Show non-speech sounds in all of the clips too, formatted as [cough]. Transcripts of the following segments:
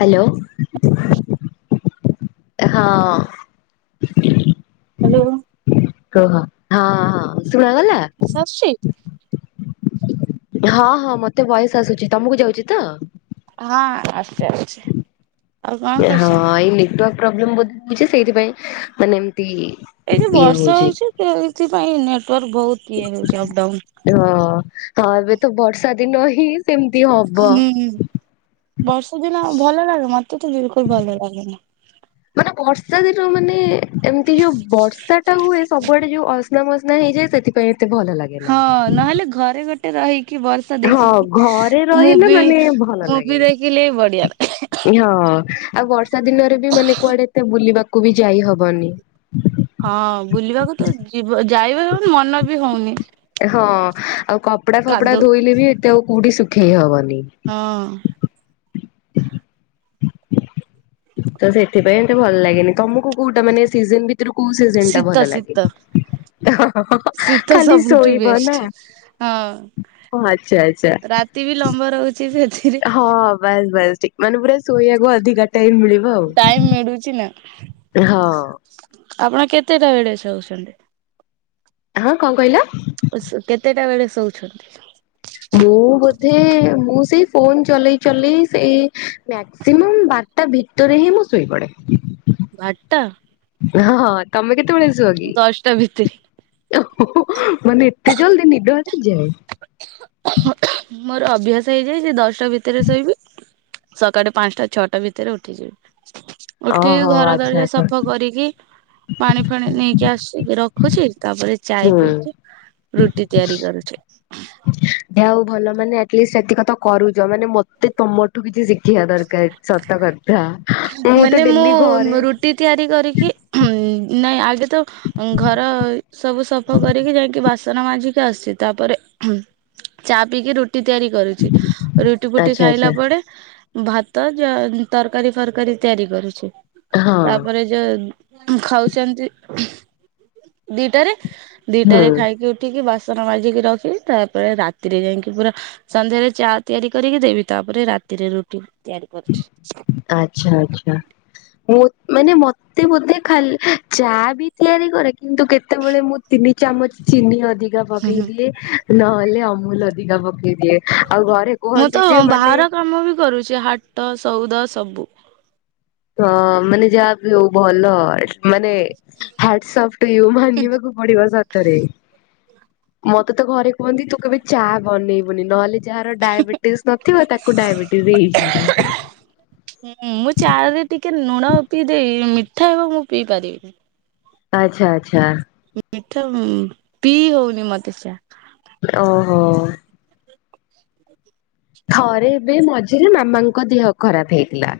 Hello. [unintelligible] ହଁ। Hello. କୁହ ହଁ ହଁ ହଁ ଶୁଣାଗଲା? ସାଆଚି ହଁ ହଁ ମତେ ଭୟେସ ଆସୁଛି ତମକୁ ଯାଉଛି ତ? ହଁ ଆସୁଛି ଆସୁଛି। ଆଉ କଣ ହଁ କରୁଛନ୍ତି? ଏଇ ନେଟୱାର୍କ ପ୍ରୋବ୍ଲେମ ବଦ୍ଧେ ହଉଛି ସେଇଥିପାଇଁ ମାନେ ଏମତି ଏଇ ଯୋଉ ବର୍ଷା ହଉଛି ସେଇଥିପାଇଁ ନେଟୱାର୍କ ବହୁତ ଇଏ ରହୁଛି ବହୁତ୍ ଅପଡାଉନୁ। ହଁ ହଁ ଏବେ ତ ବର୍ଷା ଦିନ ହିଁ ସେମିତି ହ ହୁଁ ବର୍ଷା ଦିନ ଭଲ ଲାଗେ ମତେ ତ ବିଲକୁଲ ଭଲ ଲାଗେନି। ମାନେ ବର୍ଷା ଦିନ ମାନେ ଏମିତି ଯୋଉ ବର୍ଷା ଟା ହୁଏ ସବୁଆଡେ ଯୋଉ ଅସ୍ନା ମସ୍ନା ନାଇଁ ହେଇ ଯାଏ ସେଥିପାଇଁ ଏତେ ଭଲ ଲାଗେ ନା ହଁ ନହେଲେ ଘରେ ଗୋଟେ ରହିକି ବସ ହଁ ଦେଖିକି ଘରେ ରହିଲେ ମୁଭି ମାନେ ଭଲ ମୁଭି ଲାଗେ। ଦେଖିଲି ବଢିଆ ଲା ହଁ ଆଉ ବର୍ଷା ଦିନରେ ବି ମାନେ କୁଆଡେ ଏତେ ବୁଲିବାକୁ ବି ଯାଇ ହବନି। ହଁ ବୁଲିବାକୁ ତ ଯିବ ଯାଇବି ହଉନି ମନ ବି ହଉନି। ହଁ ଆଉ କପଡା ଫପଡା କାଦଉ ଧୋଇଲେ ବି ଏତେ ଆଉ କୋଉଠି ଶୁଖେଇ ହବନି। ହଁ ତ ସେଥିପାଇଁ ଏମିତି ଭଲ ଲାଗେନି ତମକୁ କୋଉଟା ମାନେ ସିଜିନ ଭିତରୁ କୋଉ ସିଜିନ ଟା ଶୀତ ଭଲ ଶୀତ ଲାଗେ? ହଁ ଶୀତ ଖାଲି ସବୁଠୁ ଶୋଇବ ବେଷ୍ଟ ନା ହଁ। ଆଚ୍ଛା ଆଚ୍ଛା। ରାତି ବି ଲମ୍ବା ରହୁଛି ସେଥି ହଁ ବାସ୍ ବାସ୍ ଠିକ ମାନେ ପୁରା ଶୋଇବାକୁ ଅଧିକା ଟାଇମ ମିଳିବ ଆଉ। ଟାଇମ ମିଳୁଛି ନା। ହଁ। ଆପଣ କେତେଟା ବେଳେ ଶୋଉଛନ୍ତି? ହଁ କଣ କହିଲେ? ସ କେତେଟା ବେଳେ ଶୋଉଛନ୍ତି? ମୁଁ ବୋଧେ ମୁଁ ସେଇ ଫୋନ ଚଲେଇ ଚଲେଇ ସେଇ ମ୍ୟାକ୍ସିମମ ବାର ଟା ଭିତରେ ହିଁ ମୁଁ ଶୋଇପଡ଼େ। ବାରଟା? ହଁଁ ହଁ ତମେ କେତେବେଳେ ଶୁଅ କି? ଦଶଟା ଭିତରେ ଓହୋ ମାନେ ଏତେ ଜଲଦି ନିଦ ଆସିଯାଏ? ମୋର ଅଭ୍ୟାସ ହେଇଯାଇଛି ଦଶଟା ଭିତରେ ଶୋଇବି। ସକାଳେ ପାଞ୍ଚଟା ଛଅଟା ଭିତରେ ଉଠିଯିବି ଉଠିକି ଓହୋ ଘର ଆଚ୍ଛା ଦ୍ବାର ଆଚ୍ଛା। ସଫା କରିକି ପାଣି ଫାଣି ନେଇକି ଆସିକି ରଖୁଛି ତାପରେ ଚାଏ ହୁଁ। ପିଇକି ରୁଟି ତିଆରି କରୁଛି। ଯାହଉ ଭଲ ମାନେ ଆଟଲିଷ୍ଟ ସେତିକ ତ କରୁଚ ମାନେ ମତେ ତମଠୁ କିଛି ଶିଖିବା ଦରକାର୍ ସତ କଥା। ମୁଁ ତ ମାନେ ଡେଲି ଘରେ ମୁଁ ରୁଟି ତିଆରି କରିକି ହଉଁ ନାଇଁ ଆଗେ ତ ଉଁ ଘର ସବୁ ସଫା କରିକି ଯାଇକି ବାସନ ମାଜିକି ଆସେ ତାପରେ ଚା ପିଇକି ରୁଟ୍ ରୁଟି ତିଆରି କରୁଚି ରୁଟି ଫୁଟି ଆଚ୍ଛା ଖାଇଲା ଆଚ୍ଛା। ପରେ ଭାତ ଜା ତରକାରୀ ଫର୍ କାଳୀ ତିଆରି କରୁଚି ହଁ ତାପରେ ଯେ ଖାଉଛନ୍ତି ଦିଟାରେ ହୁଁ ଦିଟାରେ ଖାଇକି ଉଠିକି ବାସନ ମାଜିକି ରଖିକି ତାପରେ ରାତିରେ ଯାଇକି ପୁରା ସନ୍ଧ୍ୟାରେ ଚା ତିଆରି କରିକି ଦେବି ତାପରେ ରାତିରେ ରୁଟି ତିଆରି କରୁଛି। ଆଚ୍ଛା ଆଚ୍ଛା ହଉ ମାନେ ମତେ ବୋଧେ ଖାଲି ଚା ବି ତିଆରି କରେ କିନ୍ତୁ କେତେବେଳେ ମୁଁ ତିନି ଚାମଚ ଚିନି ଅଧିକା ହୁଁ ପକେଇ ହୁଁ ଦିଏ ନହେଲେ ଅମୁ ମୁଲ୍ ଅଧିକା ପକେଇ ଦିଏ ଆଉ ଘରେ କୁହନ୍ତି ଯେ ମାନେ କାମବି କରୁଛି ହାଟ୍। ତ ସଉଦା ସବୁ। ହଁ ମାନେ ଯାହାବି ହଉ ଭଲ ମାନେ ହାର୍ଟ ସ୍ଅଫ୍ଟ ଟୁ ୟୁ ମାନିବାକୁ ପଡିବ ସତରେ ମତେ ତ ଘରେ କୁହନ୍ତି ତୁ କେବେ ଚା ବନେଇବୁନି ନହେଲେ ଯାହାର ଡାଇବେଟିସ୍ ନଥିବ ତାକୁ ଡାଇବେଟିସ୍ ହେଇଯିବ। ହୁଁ ମୁଁ ଚା ରେ ଟିକେ ଲୁଣ ପିଇଦେବି ମିଠା ହବ ମୁଁ ପିଇ ପାରିବିନି। ଆଚ୍ଛା ଆଚ୍ଛା। ମିଠା ଉଁ ପିଇ ହଉନି ମତେ ଚା। ମାନେ ଓହୋ। ଥରେ ଏବେ ମଝିରେ ମାମାଙ୍କ ଦେହ ଖରାପ ହେଇଥିଲା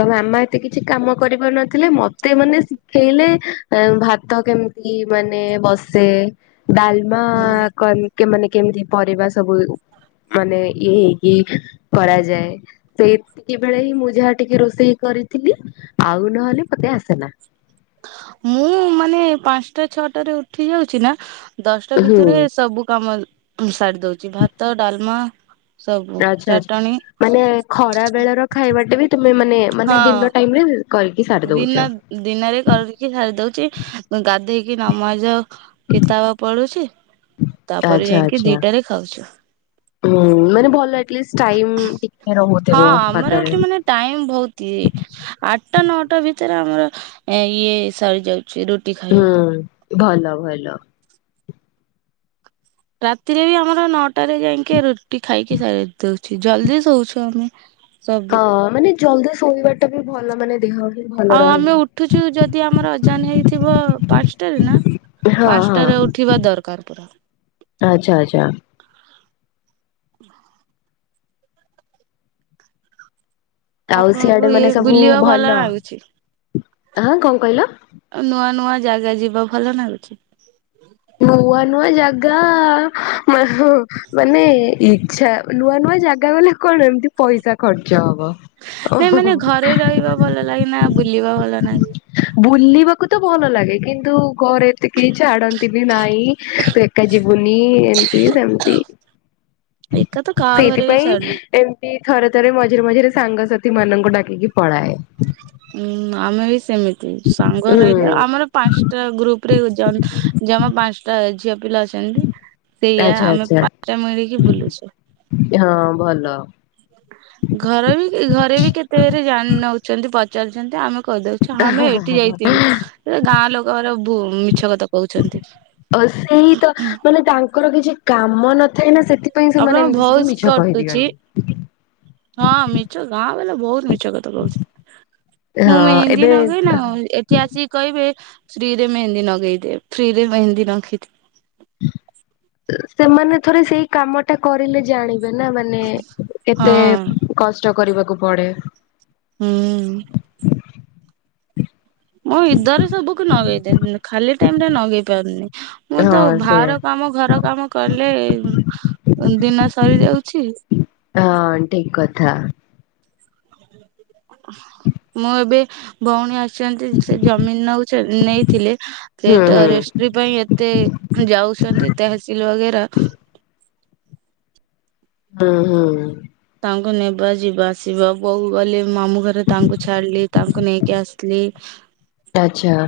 ତ ମାମା ଏମିତି କିଛି କାମ କରିପାରୁନଥିଲେ ମତେ ମାନେ ଶିଖେଇଲେ ଏ ଭାତ କେମିତି କେମିତି ମାନେ ବସେ ଡାଲମା ହୁଁ। କଲ କେ ମାନେ କେମିତି ପରିବା ସବୁ ମାନେ ଇଏ ହେଇକି କରାଯାଏ। ସେଇତିକି ବେଳେ ହିଁ ମୁଁ ଯାହା ଟିକେ ରୋଷେଇ କରିଥିଲି ଆଉ ନହେଲେ ମତେ ଆସେନା। ମୁଁ ମାନେ ପାଞ୍ଚଟା ଛଅଟାରେ ଉଠି ଯାଉଚି ନା ଦଶଟା ଭିତରେ ହୁଁ ସବୁ କାମ ସାରି ଦଉଛି ଭାତ, ଡାଲ୍ମା ଆଚ୍ଛା ଆଚ୍ଛା ମାନେ ଖରା ବେଳର ଖାଇବାଟା ବି ତମେ ମାନେ ମାନେ ହଁ ଦିପର୍ ଟାଇମ୍ ରେ କରିକି ସାରି ଦଉଛ। ଦିନ ଦିନରେ କରିକି ଖାଇ ଦଉଛି ଗାଧେଇକି ନମା ଏଇଯଉ କିତାବ ପଢ଼ୁଚି ତାପରେ ଆଚ୍ଛା ଯାଇକି ଆଚ୍ଛା ଦିଟାରେ ଖାଉଛୁ। ହୁଁ ମାନେ ଭଲ ଆଟ୍ ଲିଷ୍ଟ୍ ଟାଇମ୍ ରହୁଥିବ ହାତରେ। ଟାଇମ୍ ବହୁତି ଇଏ ଆଟା ନଅଟା ଭିତରେ ଆମର ଇଏ ସରି ଯାଉଛି ରୁ ହୁଁ ଭଲ ଭଲ। ରାତିରେ ବି ଆମର ନଅଟାରେ ଯାଇକି ରୁଟି ଖାଇକି ସାରି ଦଉଛି ଜଲ୍ଦି ଶୋଉଚୁ ଆମେ। ସବୁ ହଁ ମାନେ ଜଲ୍ଦି ଶୋଇବା ଟା ବି ଭଲ ମାନେ ଦେହ ବି ଭଲ ଆଉ ରହିବ। ଆମେ ଉଠୁଚୁ ଯଦି ଆମର ଅଜାନ୍ ହେଇଥିବ ପାଞ୍ଚଟାରେ ନା ହଁ ହଁ ପାଞ୍ଚଟାରେ ଉଠିବା ଦରକାର ପୁରା। ଆଚ୍ଛା, ଆଚ୍ଛା। ଆଉ ସିଆଡେ ଆପଣଙ୍କୁ ଇଏ ମାନେ ସବୁ ବୁଲିବା ଭଲ? ଲାଗୁଛି। ହଁ କଣ କହିଲ? ଅ, ନୂଆ ନୂଆ ଜାଗା ଯିବାକୁ ଭଲ ନାଗୁଛି? ନୂଆ ନୂଆ ଜାଗା ମା- ହଁ ମାନେ ଏ ଇ ଛା ଓ ନୂଆ ନୂଆ ଜାଗା ଗଲେ କଣ ଏମିତି ପଇସା ଖର୍ଚ୍ଚ ହବ। ନାଇଁ ମାନେ ଘରେ ରହିବା ଭଲ ଲାଗେ ନା ବୁଲିବା ଭଲ ନାଗେ? ବୁଲିବାକୁ ତ ଭଲ ଲାଗେ। କିନ୍ତୁ ଘରେ ତ କେହି ଛାଡନ୍ତିନି, ନାଇଁ ତୁ ଏକା ଯିବୁନି, ଏମିତି ସେମିତି ଏକା ତ କାହା ଘରେ ବି ସେଇଥିପାଇଁ ଛାଡୁନି। ଏମ ତି ଥରେ ଥରେ ମଝିରେ ମଝିରେ ସାଙ୍ଗସାଥି ମାନଙ୍କୁ ଡାକିକି ପଳାଏ। ଉଁ, ଆମେ ବି ସେମିତି ସାଙ୍ଗ ରହିଲେ, ହୁଁ ଆମର ପାନ୍ସଟା ଗ୍ରୁପ୍ ରେ ଯାଆ ଯମା ପାନ୍ସଟା ଝିଅ ପିଲା ଅଛନ୍ତି, ସେଇଆ ଆଚ୍ଛା ଆମେ ଆଚ୍ଛା [inaudible] ମିଳିକି ବୁଲୁଛୁ। ହଁ ଭଲ। ଘର ବି ଏ ଘରେ ବି କେତେ ଘରେ ଜାଣି ନଉଚନ୍ତି, ପଚାରୁଛନ୍ତି ଆମେ କହିଦଉ ଛ- ଆମେ ଏଠି ଯାଇଥିଲୁ, ସେ ଗାଁ ଲୋକକର ଭୁ- ମିଛ କଥା କହୁଛନ୍ତି। ହଁ ସେଇ ତ ମ ତାଙ୍କର କିଛି କାମ ନଥାଏ ନା ସେଥିପାଇଁ ସେମାନେ ଆପଣଙ୍କ ଏମିତି ସବୁ ଭଏସ ମିଛ କଟୁଛି କହିଦିଅନ୍ତି। ହଁ ମିଛ ଗାଁ ବାଲା ବହୁତ ମିଛ କଥା କହୁଛି, ମୁଁ ହଁ ମେହେନ୍ଦୀ ଏବେ ନଗେଇନା ଏ ସେ ଆସିକି କହିବେ ଫ୍ରୀ ରେ ମେହେନ୍ଦୀ ନଗେଇ ଦେ, ଫ୍ରି ରେ ମେହେନ୍ଦୀ ନଗେଇ ଦେ। ସେମାନେ ଥରେ ସେଇ କାମ ଟା କରିଲେ ଜାଣିବେ ନା ମାନେ କେତେ ହଁ କଷ୍ଟ କରିବାକୁ ପଡେ। ହୁଁ। ମୋ ଇଦରେ ସବୁକୁ ନଗେଇଦେନ, ଖାଲି ଟାଇମ୍ ରେ ନଗେଇ ପାରୁନି। ମୁଁ ତ ହଁ ସେ ଭାହାର କାମ ଘର କାମ କଲେ ଦିନ ସରି ଯାଉଛି। ହଁ ଠିକ କଥା। ମୁଁ ଏବେ ଭଉଣୀ ଆସିଛନ୍ତି, ସେ ଜମିନ୍ ନଉଛ, ନେଇଥିଲେ ହୁଁ ସେଟା ହୁଁ ରେଷ୍ଟ୍ରି ପାଇଁ ଏ ତେ ଯାଉଛନ୍ତି ତହସିଲ ବଗେରା। ହଁ, ହୁଁ। ତାଙ୍କୁ ନେବା ଯିବା ଆସିବା ବୋଉ ଗଲେ ମାମୁଁ ଘରେ ତାଙ୍କୁ ଛାଡିଲି, ତାଙ୍କୁ ନେଇକି ଆସିଲି। ଆଚ୍ଛା।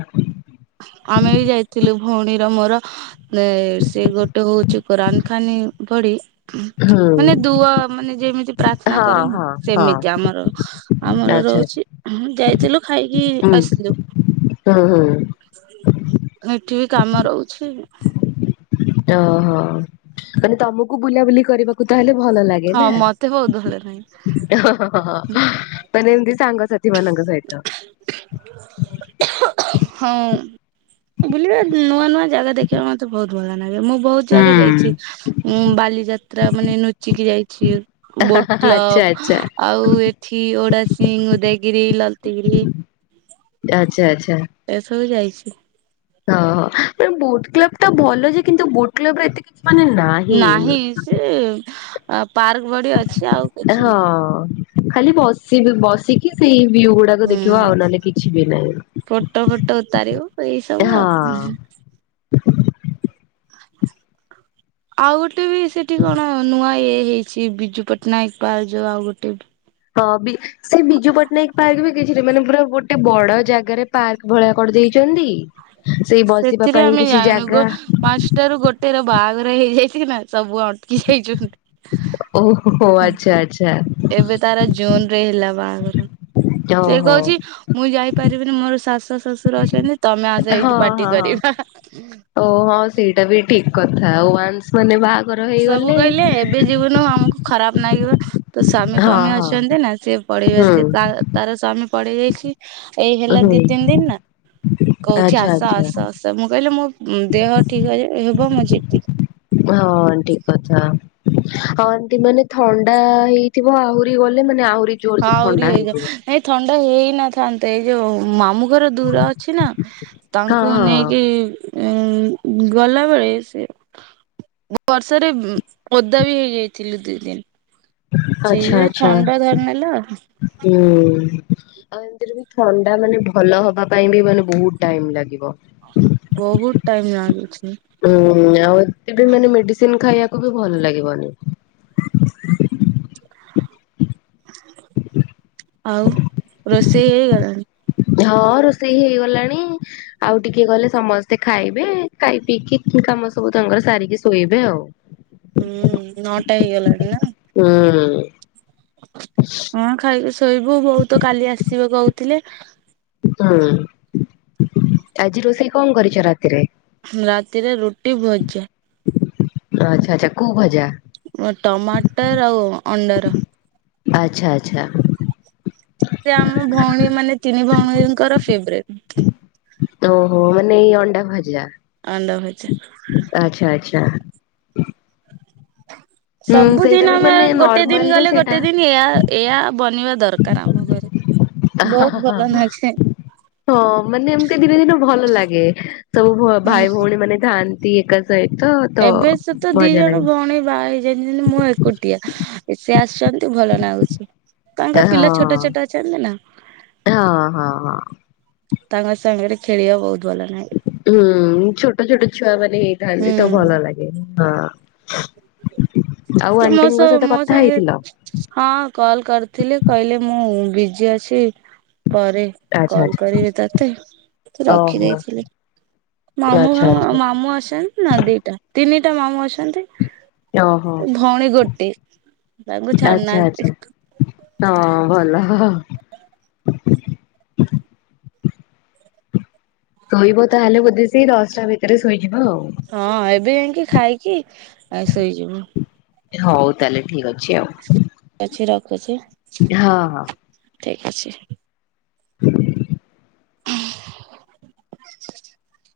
ଆମେ ବି ଯାଇଥିଲୁ ଭଉଣୀର ମୋର, ନେ-ସେ ଗୋଟେ ହଉଛି କୋରାନ ଖାନି ପଢି ହୁଁ ମାନେ ଦୁଆ ମାନେ ଯେମିତି ପ୍ରାର୍ଥନା ହଁ କରେ ନା ହଁ ହଁ ସେମିତି ଆମର। ଆଚ୍ଛା ଆମର ଆଚ୍ଛା ରହୁଛି, ଯାଇଥିଲୁ ଖାଇକି ଆସିଲୁ। ହଁ, ହଁ। ଏଠି ବି କାମ ରହୁଛି। ଓହୋ, ମାନେ ତୋମକୁ ବୁଲାବୁଲି କରିବା କୁ ତାହେଲେ ଭଲ ଲାଗେ ହଁ ନା? ମତେ ବହୁତ ଭଲ ନାହିଁ ଏ ହୋ, ହୋ, ହୋ, ହୋ ତାନେ ଏମିତି ସାଙ୍ଗସାଥି ମାନଙ୍କ ସହିତ। [inaudible] ହଁ ଓ ବୁଲିବେ ନୂଆ ନୂଆ ଜାଗା ଦେଖିବା ମୋତେ ବହୁତ ଭଲ ନାଗେ। ମୁଁ ବହୁତ ଜାଗା ଯାଇଚି। ହୁଁ ଉଁ ବାଲିଯାତ୍ରା ମାନେ ନୁଚିକି ଯାଇଛି, ବୋଟ ଆଚ୍ଛା କ୍ଲବ ଆଚ୍ଛା ଆଉ ଏଠି ଓଡାସିଂ, ଉଦୟଗିରି, ଲଲତିଗିରି। ଆଚ୍ଛା ଆଚ୍ଛା। ଏସବୁ ଯାଇଛି। ଓହୋ ବୋଟ କ୍ଲବ ଟା ଭଲ ଯେ କିନ୍ତୁ ବୋଟ କ୍ଲବ ରେ ଏତେ କିଛି ମାନେ ନା ନାହିଁ ସିଏ ପାର୍କ ଭଡି ଅଛି ଆଉ କିଛି ହଁ ନାହିଁ। ଖାଲି ବସିବି ବସ ଟିକିଏ ସେଇ ଭିୟୁଗୁଡାକୁ ଦେଖିବ ହୁଁ ଆଉ ନହେଲେ କିଛି ବି ନାହିଁ। ତାରିବ ଏଇ ସବୁ ଆଉ ହଁ ଉହୁଁ। ଆଉ ଗୋଟେ ବି ସେଠି କଣ ନୂଆ ଇଏ ହେଇଛି, ବିଜୁ ପଟ୍ଟନାୟକ ପାର୍କ ଯୋଉ ଆଉ ଗୋଟେ ବି ହଁ ବି ସେ ବି ବିଜୁ ପଟ୍ଟନାୟକ ପାର୍କ ବି କିଛି ନା ମାନେ ପୁରା ଗୋଟେ ବଡ ଜାଗାରେ ପାର୍କ ଭଳିଆ କରି ଦେଇେଇଛନ୍ତି, ସେଇ ବସିବା ପାଇଁ କିଛି ଜାଗା ପାଞ୍ଚଟାରୁ ଗୋଟେ ର ବାହାଘର ହେଇଯାଇଛି ନା ସବୁ ଅ ଓହୋ ଆଚ୍ଛା [unintelligible] ଆଚ୍ଛା ଏବେ ତାର ଜୁନ ରେ ହେଲା ବାହାଘର ସେ ଓହୋ। କହୁଛି ମୁଁ ଯାଇପାରିବିନି ମୋର ଶାଶୁ ଶଶୁର ଅଛନ୍ତି ତମେ ଆସ ହଁ ଏଇଠି ପାର୍ଟି ହଁ ହଁ। କରିବା। ଓ ହଁ ସେଇଟା ବି ଠିକ୍ କଥା। [inaudible] ମାନେ ବାହାଘର ସବୁ ହେଇଗଲେ କହିଲେ ଏବେ ଯିବୁନୁ ଆମକୁ ଖରାପ ଲାଗିବ। ତା ସ୍ବାମୀ ହଁ ଫମି ହଁ। ଅଛନ୍ତି ନା ସିଏ ପେଇବା ହୁଁ ତାର ସ୍ଵାମୀ ପଡେଇ ଯାଇଛି। ଏଇ ହେଲା ହୁଁ ଦି ତିନି ଦିନ ନା? କହୁଛି ଆଚ୍ଛା ଆସ ଆଚ୍ଛା ଆସ ଆସ ମୁଁ କହିଲି ମୋ ଦେହ ଠିକ୍ ହେବ ମୁଁ ଯିବି। ହଁ ଠିକ୍ କଥା। ହଁ ଏମିତି ମାନେ ଥଣ୍ଡା ହେଇଥିବ ଆହୁରି ଗଲେ ମାନେ ଆହୁରି ଜୋର ସେ ଥଣ୍ଡା ହେଇଥିବ। ନାଇ ଥଣ୍ଡା ହେଇ ନଥାନ୍ତେ ଏଇ ଯୋଉ ମାମୁଁ ମାମୁଁ ଘର ଦୂର ଅଛି ନା ହଁ ତାଙ୍କୁ ନେଇକି ହଁ ଏ ଗଲା ବେଳେ ସେ ବର୍ଷାରେ ଓଦା ବି ହେଇଯାଇଥିଲୁ ଦି ଦିନି ଆଚ୍ଛା ସେଇଥିପାଇଁ ଆଚ୍ଛା ଥଣ୍ଡା ଧରିନେଲା। ହୁଁ। ଆଉ ଏମିତିରେ ବି ଥଣ୍ଡା ମାନେ ଭଲହବା ପାଇଁ ବି ମାନେ ବହୁତ ଟାଇମ ଲାଗିବ। ବହୁତ ଟାଇମ ଲାଗୁଛି। ହୁଁ ଆଉ ଏ ମାନେ ମେଡିସିନ ଖାଇବାକୁ ବି ଭଲ ଲାଗିବନି। ହୁଁ ଆଉ ରୋଷେଇ ହେଇଗଲାଣି? ହଁ ରୋଷେଇ ହେଇଗଲାଣି। ଆଉ ଟିକିଏଗଲେ ସମସ୍ତେ ଖାଇବେ ଖାଇ ପିଇକି କାମ ସବୁ ତାଙ୍କର ସାରିକି ଶୋଇବେ ଆଉ। ହୁଁ ନଟା ହେଇଗଲାଣି ନାଁ? ଉଁ ହଁ ଖାଇକି ଶୋଇବୁ ବୋଉ ତ କାଲି ଆସିବେ କହୁଥିଲେ। ହଁ ଆଜି ରୋଷେଇ କଣ କରିଛ ରାତିରେ? ରାତିରେ ରୁଟି ଭଜା। ଆଚ୍ଛା ଆଚ୍ଛା କୋଉ ଭଜା? ଟମାଟୋ ଆଉ ଅଣ୍ଡାର। ଆଛା ଆଛା। ସେ ଆମ ଭଉଣୀ ମାନେ ତିନି ଭଉଣୀଙ୍କର ଫେବେରେଟ। ଓହୋ ମାନେ ଏଇ ଅଣ୍ଡା ଭଜା। ଅଣ୍ଡା ଭଜା। ଆଛା ଆଛା। ହୁଁ ସେଇଟା ସବୁଦିନ ବି ଆମେ ମାନେ ଗୋଟିଏ ନର୍ମାଲ ଦିନ ରେ ଗଲେ ସେଇଟା ଗୋଟିଏ ଦିନ ଏଇଆ ଏଇଆ ବନେଇବା ଦରକାର ଆମ ଘରେ। ଆ ହା ବହୁତ ହା ଭଲ ଆଛେ। ହଁ ମାନେ ଏମତି ଦିନେ ଦିନେ ଭଲ ଲାଗେ ସବୁ ହୁଁ ଭାଇ ଭଉଣୀ ମାନେ ଥାଆନ୍ତି ନ୍ତୀ ଏକା ସହିତ। ତ ଏବେ ସେ ତ ଦି ମଜା ଜଣ ଲାଗେ। ଭଉଣୀ ବାହା ହୋଇଯାଇଛନ୍ତି ମୁଁ ଏକୁଟିଆ। ଏତେ ଆସୁଛନ୍ତି ଭଲ ନାଗୁଛି ତାଙ୍କ ହଁ ପିଲା ଛୋଟ ଛୋଟ ଅଛନ୍ତି ନା। ହଁ ହଁ ହଁ। ତାଙ୍କ ସାଙ୍ଗରେ ଖେଳିବା ବହୁତ ଭଲ ନାଗେ। ହୁଁ ଛୋଟ ଛୋଟ ଛୁଆମାନେ ହେଇଥାନ୍ତି ତ ଭଲ ହୁଁ ଲାଗେ। ହଁ ଆଉ ମୋ ଆଣ୍ଟିଙ୍କ ସହ ସହିତ ମୋ କଥା ସାଙ୍ଗେ ହେଇଥିଲ? ହଁ କଲ କରିଥିଲି କହିଲେ ମୁଁ ବିଜି ଅଛି ପରେ ଆଚ୍ଛା କଲ ଆଚ୍ଛା କରିବି ତତେ ତ ଓହୋ ରଖିଦେଇଥିଲି। ମାମୁଁ ଆଚ୍ଛା ଆଚ୍ଛା ମାମୁଁ ଅଛନ୍ତି ନା ଦିଟା ତିନିଟା ମାମୁଁ ଅଛନ୍ତି। ଓହୋ ଭଉଣୀ ଗୋଟିଏ ତାଙ୍କୁ ଆଚ୍ଛା ଛାଡୁନାହାନ୍ତି। ଆଚ୍ଛା। ହଁ ଭଲ। [inaudible] ଶୋଇବ ତାହେଲେ ବୋଧେ ସେ ଦଶଟା ଭିତରେ ଶୋଇଯିବ ଆଉ। ହଁ ଏବେ ଯାଇକି ଖାଇକି ଆ ଶୋଇଯିବୁ। ହଉ ତାହେଲେ ଠିକ ଅଛି ଆଉ। ଅଛି ରଖୁଛି ହଁ ହଁ ଠିକ ଅଛି। ହୁଁ। [inaudible]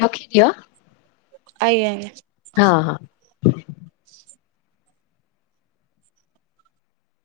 ରଖିଦିଅ। ଆଜ୍ଞା ଆଜ୍ଞା। ହଁ ହଁ।